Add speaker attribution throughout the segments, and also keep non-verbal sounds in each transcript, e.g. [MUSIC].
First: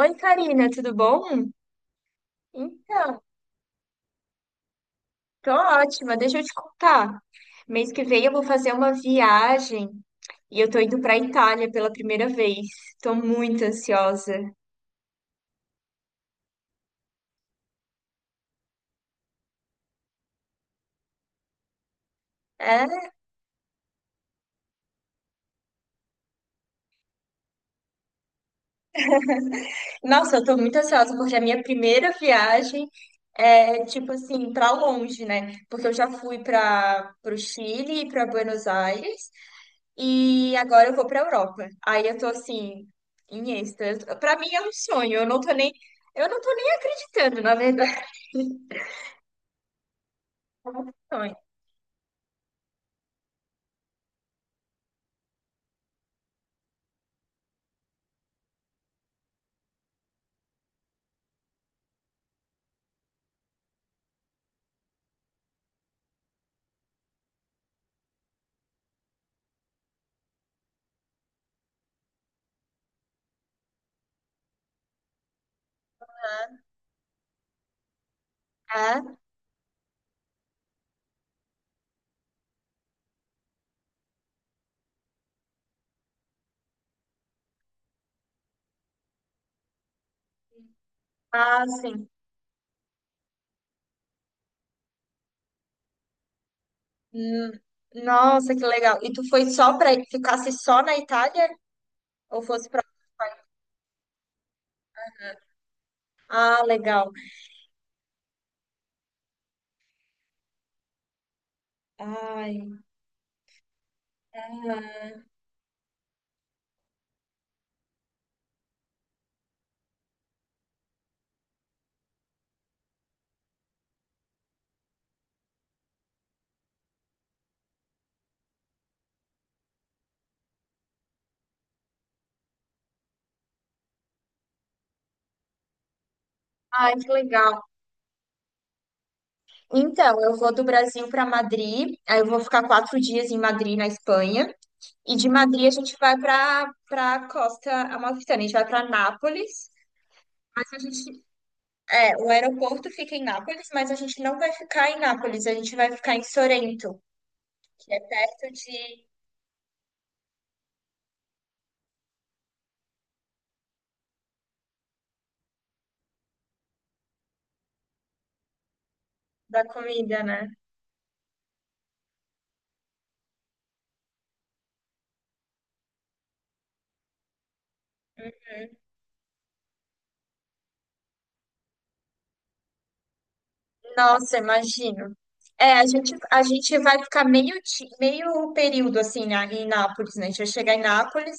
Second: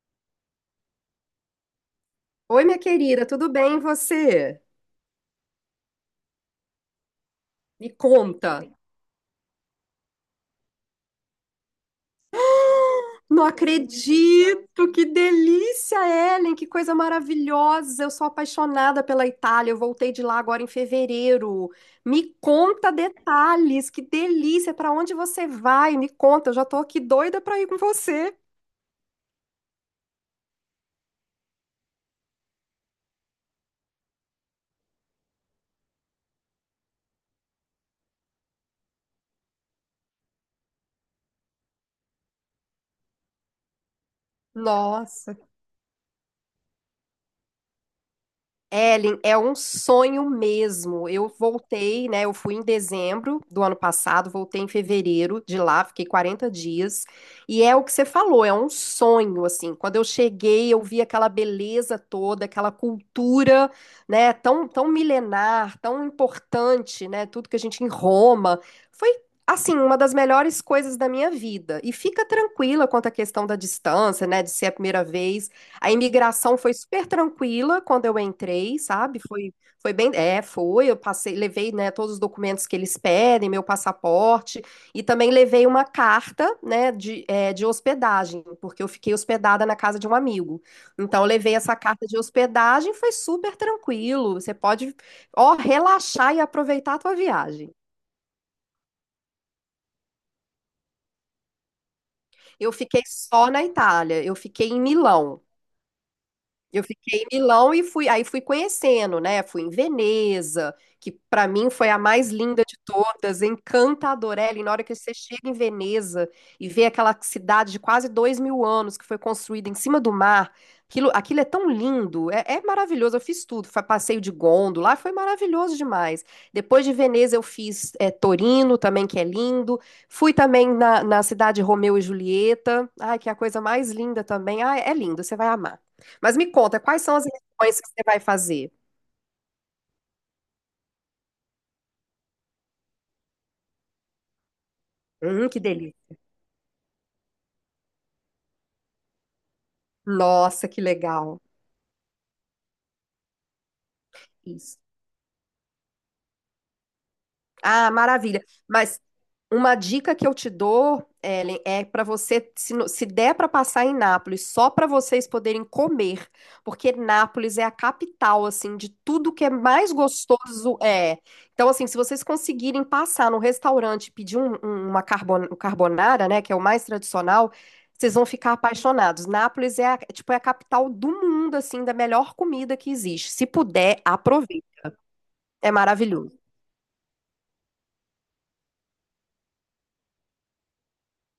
Speaker 1: Oi, Karina, tudo bom?
Speaker 2: Oi, minha
Speaker 1: Então,
Speaker 2: querida, tudo bem e você?
Speaker 1: tô ótima. Deixa eu te contar.
Speaker 2: Me
Speaker 1: Mês que vem eu vou
Speaker 2: conta.
Speaker 1: fazer uma viagem e eu tô indo pra Itália pela primeira vez. Tô
Speaker 2: Não
Speaker 1: muito ansiosa.
Speaker 2: acredito, que delícia, Ellen, que coisa maravilhosa. Eu sou apaixonada pela Itália. Eu voltei de lá agora em fevereiro. Me conta
Speaker 1: É?
Speaker 2: detalhes, que delícia. Para onde você vai? Me conta, eu já tô aqui doida para ir com você.
Speaker 1: Nossa, eu tô muito ansiosa porque é a minha primeira viagem, é tipo assim, pra longe, né? Porque eu já fui para pro Chile e pra Buenos Aires. E agora eu vou pra Europa. Aí eu tô assim, em êxtase. Pra mim é um sonho. Eu
Speaker 2: Nossa.
Speaker 1: não tô nem, eu não tô nem acreditando, na verdade. [LAUGHS]
Speaker 2: Ellen, é um sonho
Speaker 1: É um
Speaker 2: mesmo. Eu
Speaker 1: sonho.
Speaker 2: voltei, né? Eu fui em dezembro do ano passado, voltei em fevereiro de lá, fiquei 40 dias. E é o que você falou, é um sonho, assim. Quando eu cheguei, eu vi aquela beleza toda, aquela cultura, né? Tão, tão milenar, tão importante, né? Tudo que a gente em Roma. Foi, assim, uma das melhores coisas da minha vida. E fica tranquila quanto à questão da distância, né? De ser a primeira vez. A imigração foi super tranquila quando eu entrei, sabe?
Speaker 1: ah
Speaker 2: Foi bem, é, foi. Eu passei, levei, né, todos os documentos que eles pedem, meu passaporte, e também levei uma carta, né, de hospedagem, porque eu fiquei hospedada na casa de um amigo. Então, eu levei
Speaker 1: Ah,
Speaker 2: essa carta
Speaker 1: sim.
Speaker 2: de hospedagem, foi super tranquilo. Você pode, ó, relaxar e aproveitar a tua
Speaker 1: Hum.
Speaker 2: viagem.
Speaker 1: Nossa, que legal. E tu foi só pra ficasse só na Itália ou fosse
Speaker 2: Eu
Speaker 1: pra...
Speaker 2: fiquei só na Itália, eu fiquei em Milão.
Speaker 1: Ah,
Speaker 2: Eu
Speaker 1: legal.
Speaker 2: fiquei em Milão e fui, aí fui conhecendo, né? Fui em Veneza, que para mim foi a mais linda
Speaker 1: Ai,
Speaker 2: de todas, encantadora. Ellen, na hora que você
Speaker 1: ah,
Speaker 2: chega em Veneza e vê aquela cidade de quase 2 mil anos que foi construída em cima do mar, aquilo é tão lindo, é maravilhoso. Eu fiz tudo, foi passeio de gôndola, foi maravilhoso demais. Depois de Veneza eu fiz Torino também, que é lindo. Fui também na cidade de Romeu e Julieta, ai, que é a coisa mais linda também. Ah, é lindo, você vai amar. Mas me conta,
Speaker 1: ai,
Speaker 2: quais
Speaker 1: que
Speaker 2: são as
Speaker 1: legal.
Speaker 2: lições que você vai fazer?
Speaker 1: Então, eu vou do Brasil pra Madrid. Aí eu vou ficar 4 dias em Madrid, na Espanha. E de
Speaker 2: Que
Speaker 1: Madrid a gente
Speaker 2: delícia.
Speaker 1: vai para costa amalfitana, a gente vai para Nápoles. Mas
Speaker 2: Nossa,
Speaker 1: a
Speaker 2: que
Speaker 1: gente,
Speaker 2: legal.
Speaker 1: o aeroporto fica em Nápoles, mas a gente não vai
Speaker 2: Isso.
Speaker 1: ficar em Nápoles, a gente vai ficar em Sorrento,
Speaker 2: Ah,
Speaker 1: que é
Speaker 2: maravilha.
Speaker 1: perto
Speaker 2: Mas
Speaker 1: de,
Speaker 2: uma dica que eu te dou, Ellen, é para você, se der para passar em Nápoles, só para vocês poderem comer, porque Nápoles é a capital, assim, de tudo que é
Speaker 1: da
Speaker 2: mais
Speaker 1: comida, né?
Speaker 2: gostoso. Então, assim, se vocês conseguirem passar no restaurante e pedir um carbonara, né, que é o mais tradicional, vocês vão ficar apaixonados. Nápoles é, tipo, é a capital do mundo, assim, da melhor comida que existe. Se puder,
Speaker 1: Nossa,
Speaker 2: aproveite.
Speaker 1: imagino.
Speaker 2: É
Speaker 1: É, a gente,
Speaker 2: maravilhoso.
Speaker 1: a gente vai ficar meio período assim, né, em Nápoles, né? A gente vai chegar em Nápoles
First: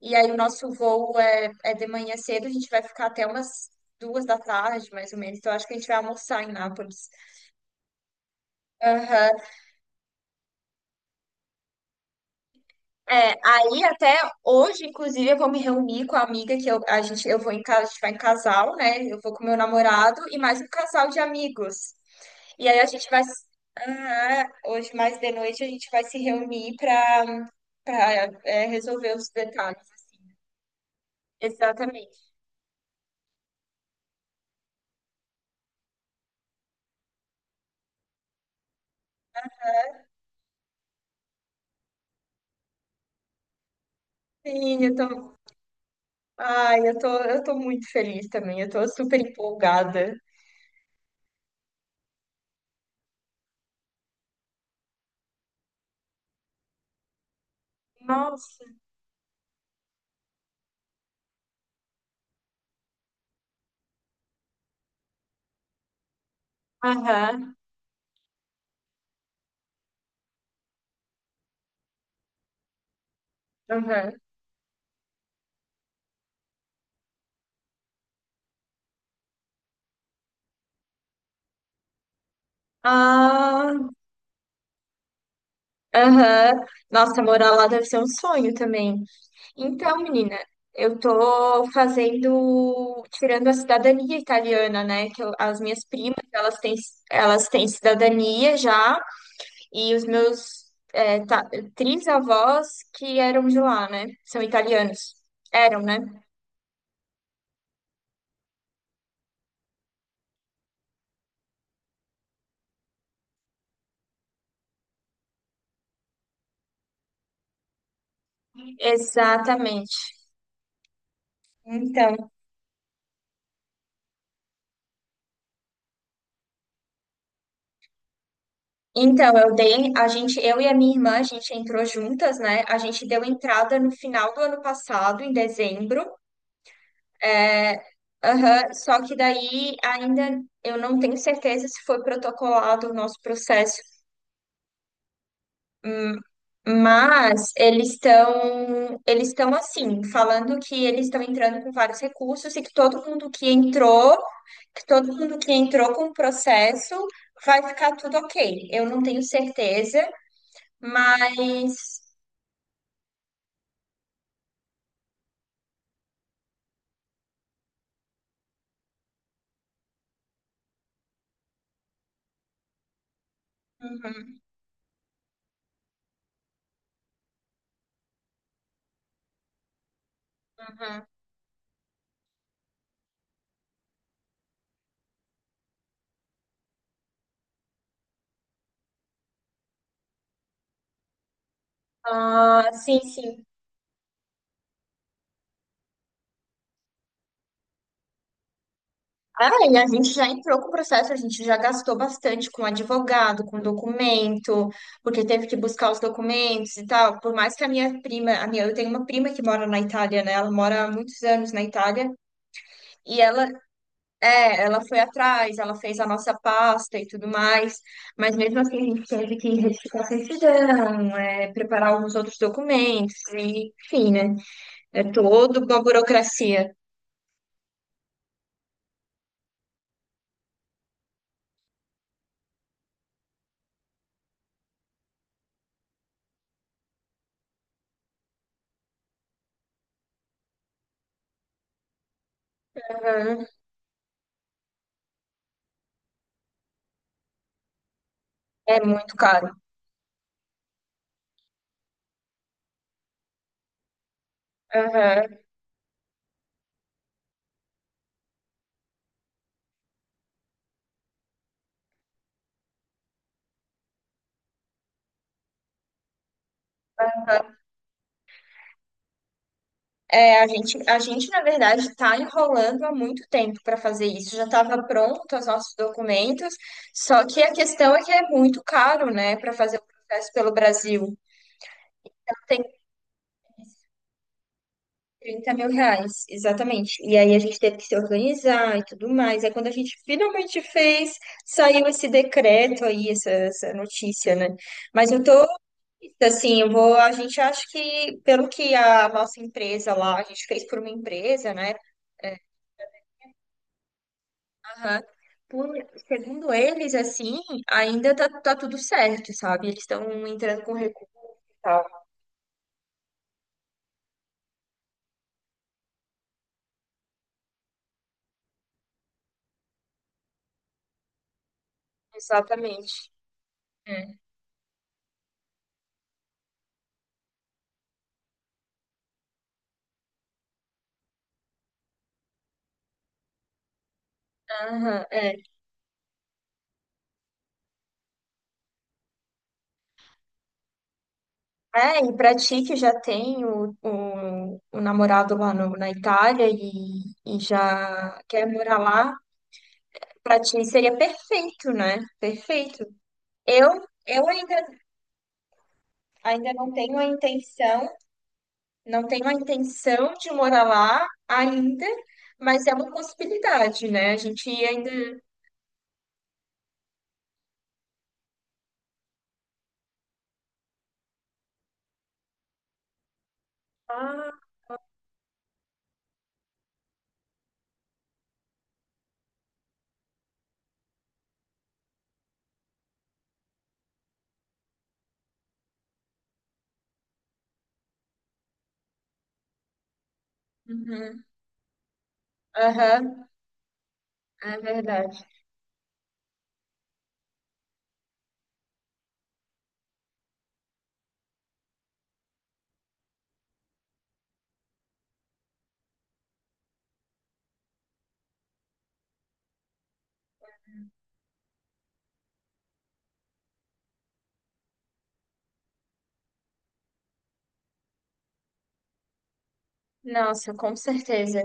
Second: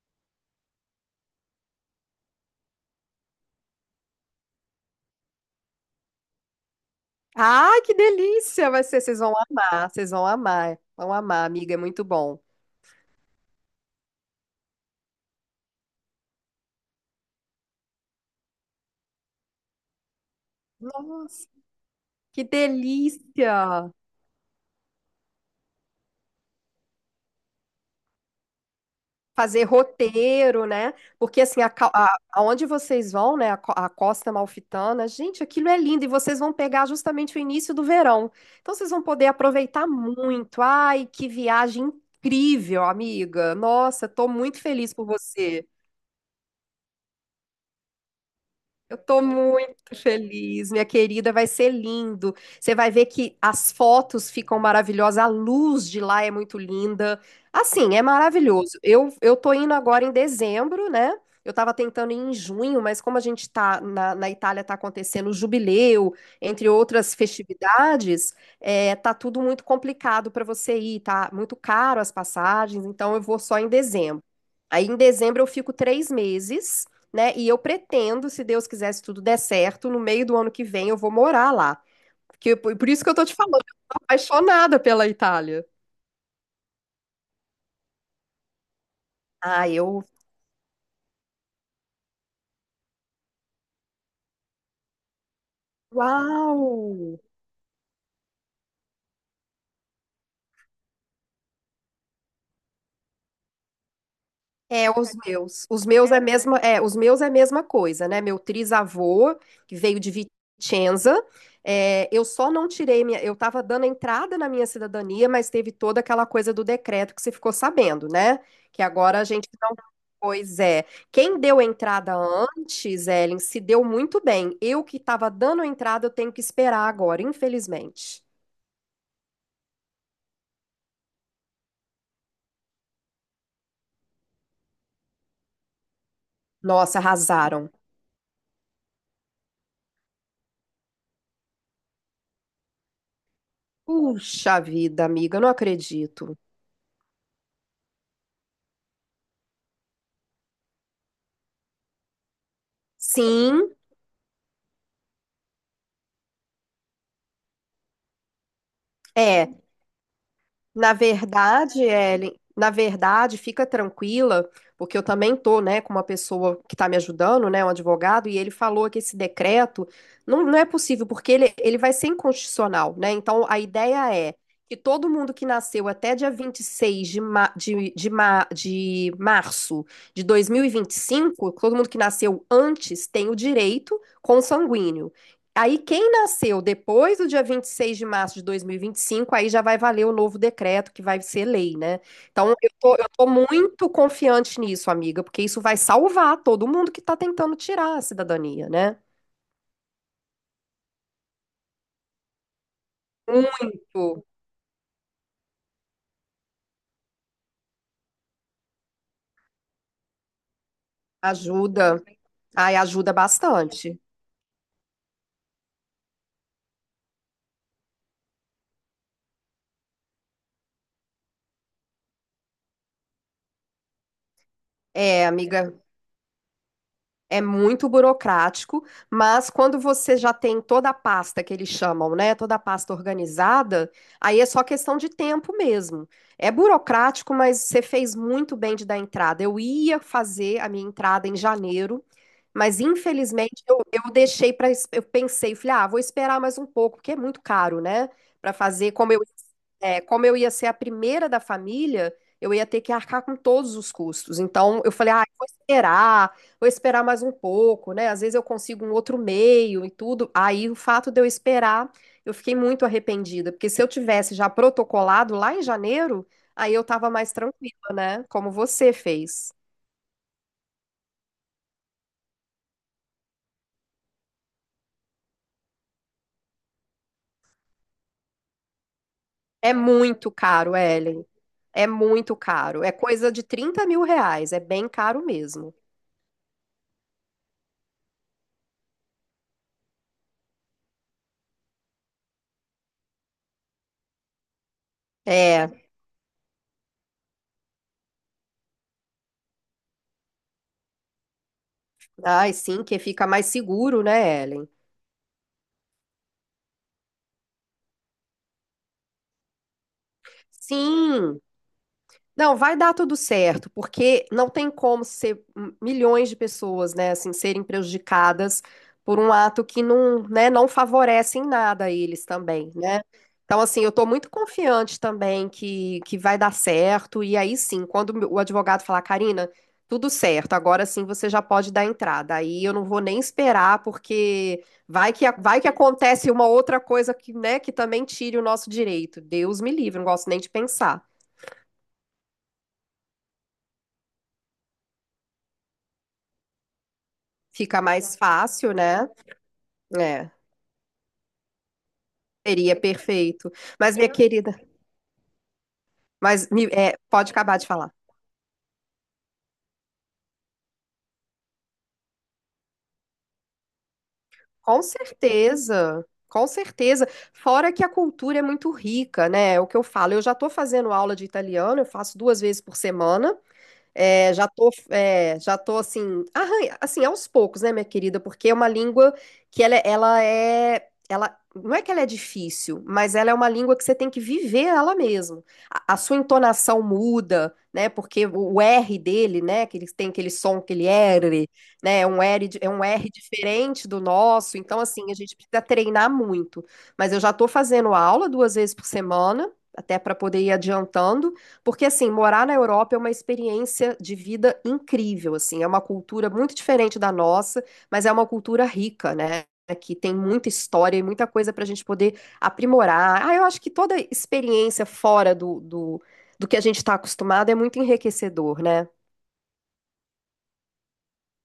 Speaker 1: e aí o nosso voo é de manhã cedo, a gente vai ficar até umas 2 da tarde, mais ou menos. Então acho que a gente vai almoçar em Nápoles.
Speaker 2: Ai, que delícia! Vai ser,
Speaker 1: Aham.
Speaker 2: vocês vão amar, amiga, é muito bom.
Speaker 1: É, aí até hoje, inclusive, eu vou me reunir com a amiga que eu, a gente, eu vou em casa, a gente vai em casal, né? Eu vou com meu namorado e mais um casal de
Speaker 2: Nossa,
Speaker 1: amigos.
Speaker 2: que
Speaker 1: E aí a gente vai,
Speaker 2: delícia!
Speaker 1: hoje mais de noite a gente vai se reunir para resolver os
Speaker 2: Fazer
Speaker 1: detalhes.
Speaker 2: roteiro, né? Porque assim,
Speaker 1: Exatamente.
Speaker 2: aonde vocês vão, né? A Costa Malfitana, gente, aquilo é lindo e vocês vão pegar justamente o início do verão. Então vocês vão poder aproveitar muito. Ai, que viagem incrível, amiga! Nossa, tô muito
Speaker 1: Sim,
Speaker 2: feliz
Speaker 1: eu
Speaker 2: por
Speaker 1: tô,
Speaker 2: você.
Speaker 1: ai, eu tô, eu tô muito feliz também. Eu tô
Speaker 2: Eu
Speaker 1: super
Speaker 2: tô muito
Speaker 1: empolgada.
Speaker 2: feliz, minha querida, vai ser lindo. Você vai ver que as fotos ficam maravilhosas, a luz de lá é muito linda. Assim, é
Speaker 1: Nossa.
Speaker 2: maravilhoso. Eu tô indo agora em dezembro, né? Eu tava tentando ir em junho, mas como a gente tá na Itália, tá acontecendo o jubileu, entre outras
Speaker 1: Aham,
Speaker 2: festividades, tá tudo muito complicado para você ir, tá muito caro as passagens, então eu vou só em
Speaker 1: aham.
Speaker 2: dezembro. Aí em dezembro eu fico 3 meses, né? E eu pretendo, se Deus quiser, se tudo der certo, no meio do ano que vem eu vou morar lá. Porque, por isso que eu tô te falando, eu
Speaker 1: Ah.
Speaker 2: tô apaixonada pela Itália.
Speaker 1: Aham. Nossa, morar lá deve ser um sonho também.
Speaker 2: Ah,
Speaker 1: Então,
Speaker 2: eu.
Speaker 1: menina, eu tô fazendo, tirando a cidadania italiana, né? As minhas primas, elas
Speaker 2: Uau!
Speaker 1: têm, elas têm cidadania já, e os meus, é, ta- trisavós, que eram de lá, né? São
Speaker 2: É, os
Speaker 1: italianos.
Speaker 2: meus.
Speaker 1: Eram,
Speaker 2: Os
Speaker 1: né?
Speaker 2: meus é a mesma, é, os meus é a mesma coisa, né? Meu trisavô, que veio de Vicenza, eu só não tirei minha, eu tava dando entrada na minha cidadania, mas teve toda aquela coisa do decreto que você ficou sabendo, né? Que agora a gente não.
Speaker 1: Exatamente.
Speaker 2: Pois é. Quem deu entrada
Speaker 1: Então,
Speaker 2: antes, Ellen, se deu muito bem. Eu que tava dando entrada, eu tenho que esperar agora, infelizmente.
Speaker 1: a gente, eu e a minha irmã, a gente entrou juntas, né? A gente deu entrada no final do ano passado, em dezembro.
Speaker 2: Nossa, arrasaram.
Speaker 1: Aham. Só que daí ainda eu não tenho certeza se foi protocolado o nosso processo.
Speaker 2: Puxa vida, amiga, não
Speaker 1: Hum.
Speaker 2: acredito.
Speaker 1: Mas eles estão assim, falando que eles estão entrando com vários recursos e que todo mundo que
Speaker 2: Sim,
Speaker 1: entrou, que todo mundo que entrou com o processo vai ficar tudo ok. Eu não tenho
Speaker 2: é.
Speaker 1: certeza,
Speaker 2: Na
Speaker 1: mas...
Speaker 2: verdade, Ellen, na verdade, fica tranquila, porque eu também tô, né, com uma pessoa que está me ajudando, né, um advogado, e ele falou que esse decreto não é possível, porque ele vai ser inconstitucional, né? Então, a ideia é
Speaker 1: Uhum,
Speaker 2: que todo mundo que nasceu até dia 26 de março de dois mil e vinte e
Speaker 1: uhum.
Speaker 2: cinco, todo mundo que nasceu antes tem o direito consanguíneo. Aí, quem nasceu depois do dia 26 de março de dois mil e vinte e cinco, aí já vai valer o novo decreto, que vai ser lei, né? Então, eu
Speaker 1: Ah,
Speaker 2: tô,
Speaker 1: sim,
Speaker 2: eu tô
Speaker 1: sim.
Speaker 2: muito confiante nisso, amiga, porque isso vai salvar todo mundo que tá tentando tirar a cidadania, né?
Speaker 1: Ah, e a gente já entrou com o processo, a gente já gastou bastante com advogado, com
Speaker 2: Muito.
Speaker 1: documento, porque teve que buscar os documentos e tal. Por mais que a minha prima, eu tenho uma prima que mora na Itália, né? Ela mora há muitos anos na
Speaker 2: Ajuda.
Speaker 1: Itália
Speaker 2: Ai, ajuda
Speaker 1: e ela,
Speaker 2: bastante.
Speaker 1: ela foi atrás, ela fez a nossa pasta e tudo mais, mas mesmo assim a gente teve que retificar a certidão, preparar alguns outros documentos, e, enfim, né? É
Speaker 2: É,
Speaker 1: toda
Speaker 2: amiga.
Speaker 1: uma burocracia.
Speaker 2: É muito burocrático, mas quando você já tem toda a pasta que eles chamam, né? Toda a pasta organizada, aí é só questão de tempo mesmo. É burocrático, mas você fez muito bem de dar entrada. Eu ia fazer a minha entrada em janeiro, mas
Speaker 1: Aham.
Speaker 2: infelizmente eu deixei para. Eu pensei, falei, ah, vou esperar mais um pouco, porque é muito caro, né? Para
Speaker 1: É
Speaker 2: fazer como
Speaker 1: muito
Speaker 2: eu
Speaker 1: caro.
Speaker 2: é, como eu ia ser a primeira da família, eu ia ter que arcar com todos os custos. Então, eu falei, ah, eu
Speaker 1: Aham.
Speaker 2: vou esperar mais um pouco, né? Às vezes eu consigo um outro meio e tudo. Aí, o fato de eu esperar, eu fiquei muito arrependida, porque se eu tivesse já protocolado lá em janeiro, aí eu tava mais tranquila, né? Como você fez.
Speaker 1: É, a gente, na verdade, está enrolando há muito tempo para fazer isso. Já estava pronto os nossos documentos, só que a questão é que é muito caro, né, para
Speaker 2: É
Speaker 1: fazer o
Speaker 2: muito
Speaker 1: processo pelo
Speaker 2: caro,
Speaker 1: Brasil.
Speaker 2: Ellen. É muito
Speaker 1: Tem
Speaker 2: caro. É coisa de 30 mil reais. É bem caro
Speaker 1: 30 mil
Speaker 2: mesmo.
Speaker 1: reais, exatamente. E aí a gente teve que se organizar e tudo mais. Aí quando a gente finalmente fez, saiu esse decreto aí, essa notícia, né? Mas eu tô,
Speaker 2: É.
Speaker 1: assim, eu vou, a gente acha que, pelo que a nossa empresa lá, a gente fez por uma empresa, né?
Speaker 2: Ai, sim, que fica mais seguro, né, Ellen?
Speaker 1: Aham. Por, segundo eles, assim, ainda tá tudo certo, sabe? Eles estão entrando com recurso
Speaker 2: Sim,
Speaker 1: e tal.
Speaker 2: não, vai dar tudo certo, porque não tem como ser milhões de pessoas, né, assim, serem prejudicadas por um ato que não, né, não favorece em nada a eles também, né?
Speaker 1: Exatamente.
Speaker 2: Então, assim, eu tô
Speaker 1: É.
Speaker 2: muito confiante também que vai dar certo, e aí sim, quando o advogado falar, Karina, tudo certo, agora sim você já pode dar entrada, aí eu não vou nem esperar, porque
Speaker 1: Aham, é.
Speaker 2: vai que acontece uma outra coisa que, né, que também tire o nosso direito, Deus me livre, não gosto nem de pensar.
Speaker 1: É, e pra ti que já tem o namorado lá na Itália e
Speaker 2: Fica mais
Speaker 1: já quer
Speaker 2: fácil,
Speaker 1: morar
Speaker 2: né?
Speaker 1: lá,
Speaker 2: É,
Speaker 1: pra ti seria perfeito, né?
Speaker 2: seria
Speaker 1: Perfeito.
Speaker 2: perfeito.
Speaker 1: Eu,
Speaker 2: Mas, minha
Speaker 1: eu
Speaker 2: querida,
Speaker 1: ainda, ainda não tenho a
Speaker 2: pode acabar de
Speaker 1: intenção,
Speaker 2: falar.
Speaker 1: de morar lá ainda, mas é uma possibilidade, né? A gente
Speaker 2: Com
Speaker 1: ainda...
Speaker 2: certeza, com certeza. Fora que a cultura é muito rica, né? É o que eu falo. Eu já estou fazendo aula de italiano, eu faço duas vezes por semana. É,
Speaker 1: Ah,
Speaker 2: já tô assim, arranha, assim, aos poucos, né, minha querida? Porque é uma língua que ela, é, ela é, ela não é que ela é difícil, mas ela é uma língua que você tem que viver ela mesmo. A sua entonação muda, né? Porque o R dele, né? Que ele tem aquele som, aquele
Speaker 1: uhum.
Speaker 2: R, né? É um R
Speaker 1: Aham,
Speaker 2: diferente do nosso.
Speaker 1: é
Speaker 2: Então, assim, a
Speaker 1: verdade.
Speaker 2: gente precisa treinar muito. Mas eu já tô fazendo aula duas vezes por semana, até para poder ir adiantando. Porque, assim, morar na Europa é uma experiência de vida incrível, assim, é uma cultura muito diferente da nossa, mas é uma cultura rica, né? Que tem muita história e muita coisa para a gente poder aprimorar. Ah, eu acho que toda experiência fora do que a gente está acostumado é muito enriquecedor, né?
Speaker 1: Nossa, com certeza.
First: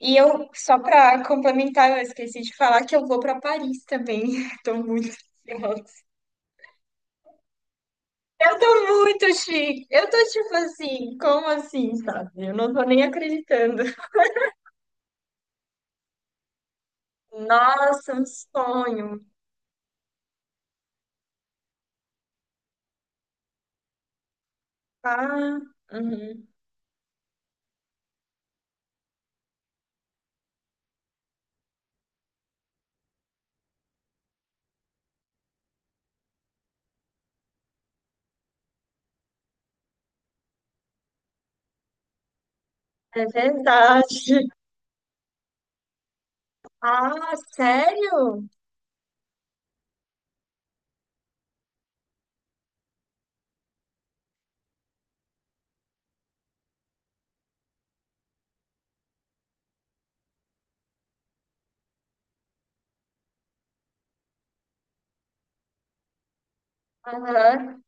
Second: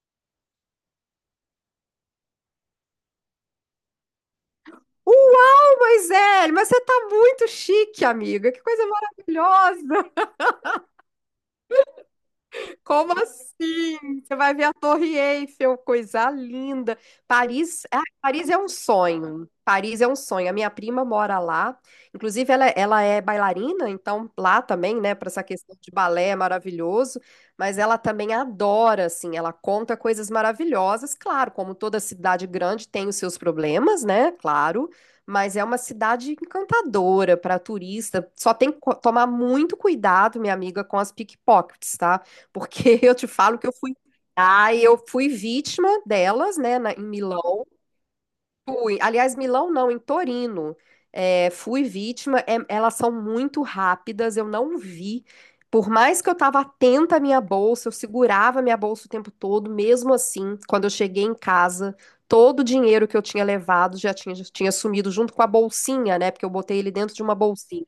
Speaker 1: E eu, só para complementar, eu esqueci de falar que eu vou para Paris também. [LAUGHS] Tô muito
Speaker 2: Uau,
Speaker 1: ansiosa.
Speaker 2: Moisés, mas você tá muito chique, amiga.
Speaker 1: Eu
Speaker 2: Que coisa
Speaker 1: tô muito chique. Eu
Speaker 2: maravilhosa!
Speaker 1: tô tipo assim, como assim, sabe? Eu não tô nem
Speaker 2: Como
Speaker 1: acreditando.
Speaker 2: assim? Você vai ver a Torre Eiffel, coisa linda. Paris, ah,
Speaker 1: Nossa, um
Speaker 2: Paris é um
Speaker 1: sonho.
Speaker 2: sonho. Paris é um sonho. A minha prima mora lá. Inclusive, ela é bailarina, então lá também, né,
Speaker 1: Ah,
Speaker 2: para essa questão de balé é
Speaker 1: uhum.
Speaker 2: maravilhoso. Mas ela também adora, assim, ela conta coisas maravilhosas. Claro, como toda cidade grande tem os seus problemas, né? Claro. Mas é uma cidade encantadora para turista. Só tem que tomar muito cuidado, minha amiga, com as pickpockets, tá? Porque [LAUGHS] eu
Speaker 1: É
Speaker 2: te falo que eu fui.
Speaker 1: verdade.
Speaker 2: Ah, eu fui vítima delas, né, em
Speaker 1: Ah,
Speaker 2: Milão.
Speaker 1: sério?
Speaker 2: Fui. Aliás, Milão não, em Torino. É, fui vítima. Elas são muito rápidas, eu não vi. Por mais que eu estava atenta à minha bolsa, eu segurava a minha bolsa o tempo todo, mesmo assim, quando eu cheguei em casa, todo o dinheiro que eu tinha levado já tinha sumido junto com a bolsinha, né? Porque eu botei ele dentro de uma
Speaker 1: Aham.
Speaker 2: bolsinha.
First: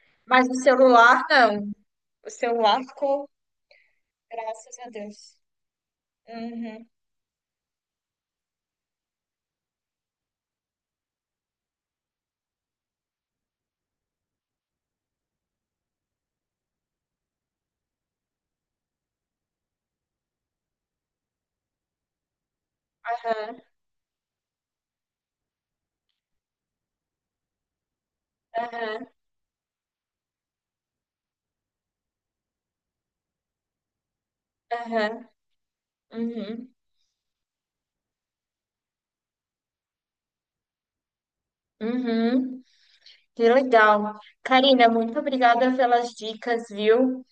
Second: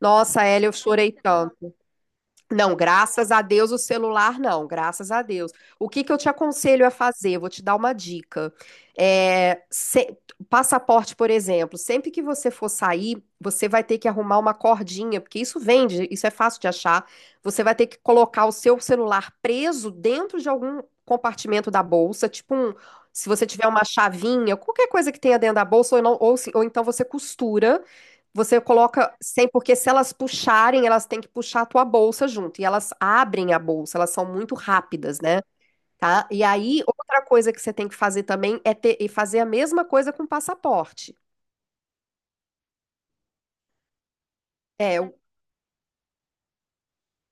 Speaker 2: Nossa,
Speaker 1: Mas o
Speaker 2: Hélia, eu chorei
Speaker 1: celular, não.
Speaker 2: tanto.
Speaker 1: O
Speaker 2: Não,
Speaker 1: celular ficou,
Speaker 2: graças a Deus o celular não,
Speaker 1: graças a
Speaker 2: graças a
Speaker 1: Deus.
Speaker 2: Deus. O que que eu te
Speaker 1: Uhum.
Speaker 2: aconselho a fazer? Vou te dar uma dica. É, se- Passaporte, por exemplo, sempre que você for sair, você vai ter que arrumar uma cordinha, porque isso vende, isso é fácil de achar. Você vai ter que colocar o seu celular preso dentro de algum compartimento da bolsa, tipo um, se você tiver uma chavinha, qualquer coisa que tenha dentro da bolsa, ou, não- ou se- ou então você costura. Você
Speaker 1: Aham,
Speaker 2: coloca sem, porque se elas puxarem, elas têm que puxar a tua bolsa junto. E elas abrem a bolsa, elas são muito rápidas,
Speaker 1: aham,
Speaker 2: né? Tá? E
Speaker 1: uhum,
Speaker 2: aí, outra coisa que você tem que fazer também é ter, e fazer a mesma coisa com o passaporte.
Speaker 1: uhum. Que legal. Karina,
Speaker 2: É,
Speaker 1: muito
Speaker 2: eu-
Speaker 1: obrigada pelas dicas, viu?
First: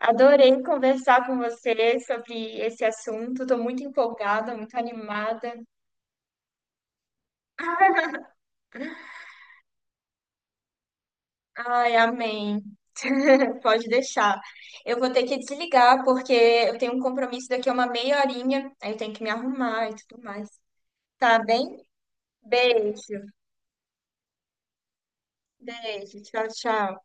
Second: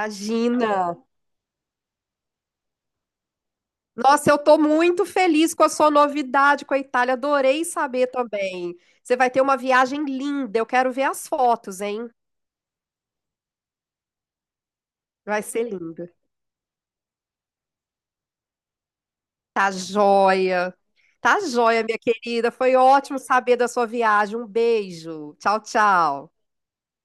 Speaker 1: Adorei conversar com você sobre esse assunto. Estou muito
Speaker 2: Nossa, eu
Speaker 1: empolgada,
Speaker 2: tô
Speaker 1: muito
Speaker 2: muito
Speaker 1: animada.
Speaker 2: feliz com a sua novidade com a Itália. Adorei saber
Speaker 1: [LAUGHS]
Speaker 2: também. Você vai ter uma viagem linda. Eu quero ver as fotos,
Speaker 1: Ai,
Speaker 2: hein?
Speaker 1: amém. [LAUGHS] Pode deixar. Eu vou ter que
Speaker 2: Vai ser
Speaker 1: desligar
Speaker 2: lindo.
Speaker 1: porque eu tenho um compromisso daqui a uma meia horinha. Aí eu tenho que me
Speaker 2: Tá
Speaker 1: arrumar e tudo mais.
Speaker 2: joia.
Speaker 1: Tá
Speaker 2: Tá
Speaker 1: bem?
Speaker 2: joia, minha querida. Foi
Speaker 1: Beijo.
Speaker 2: ótimo saber da sua viagem. Um beijo. Tchau,
Speaker 1: Beijo.
Speaker 2: tchau.
Speaker 1: Tchau, tchau.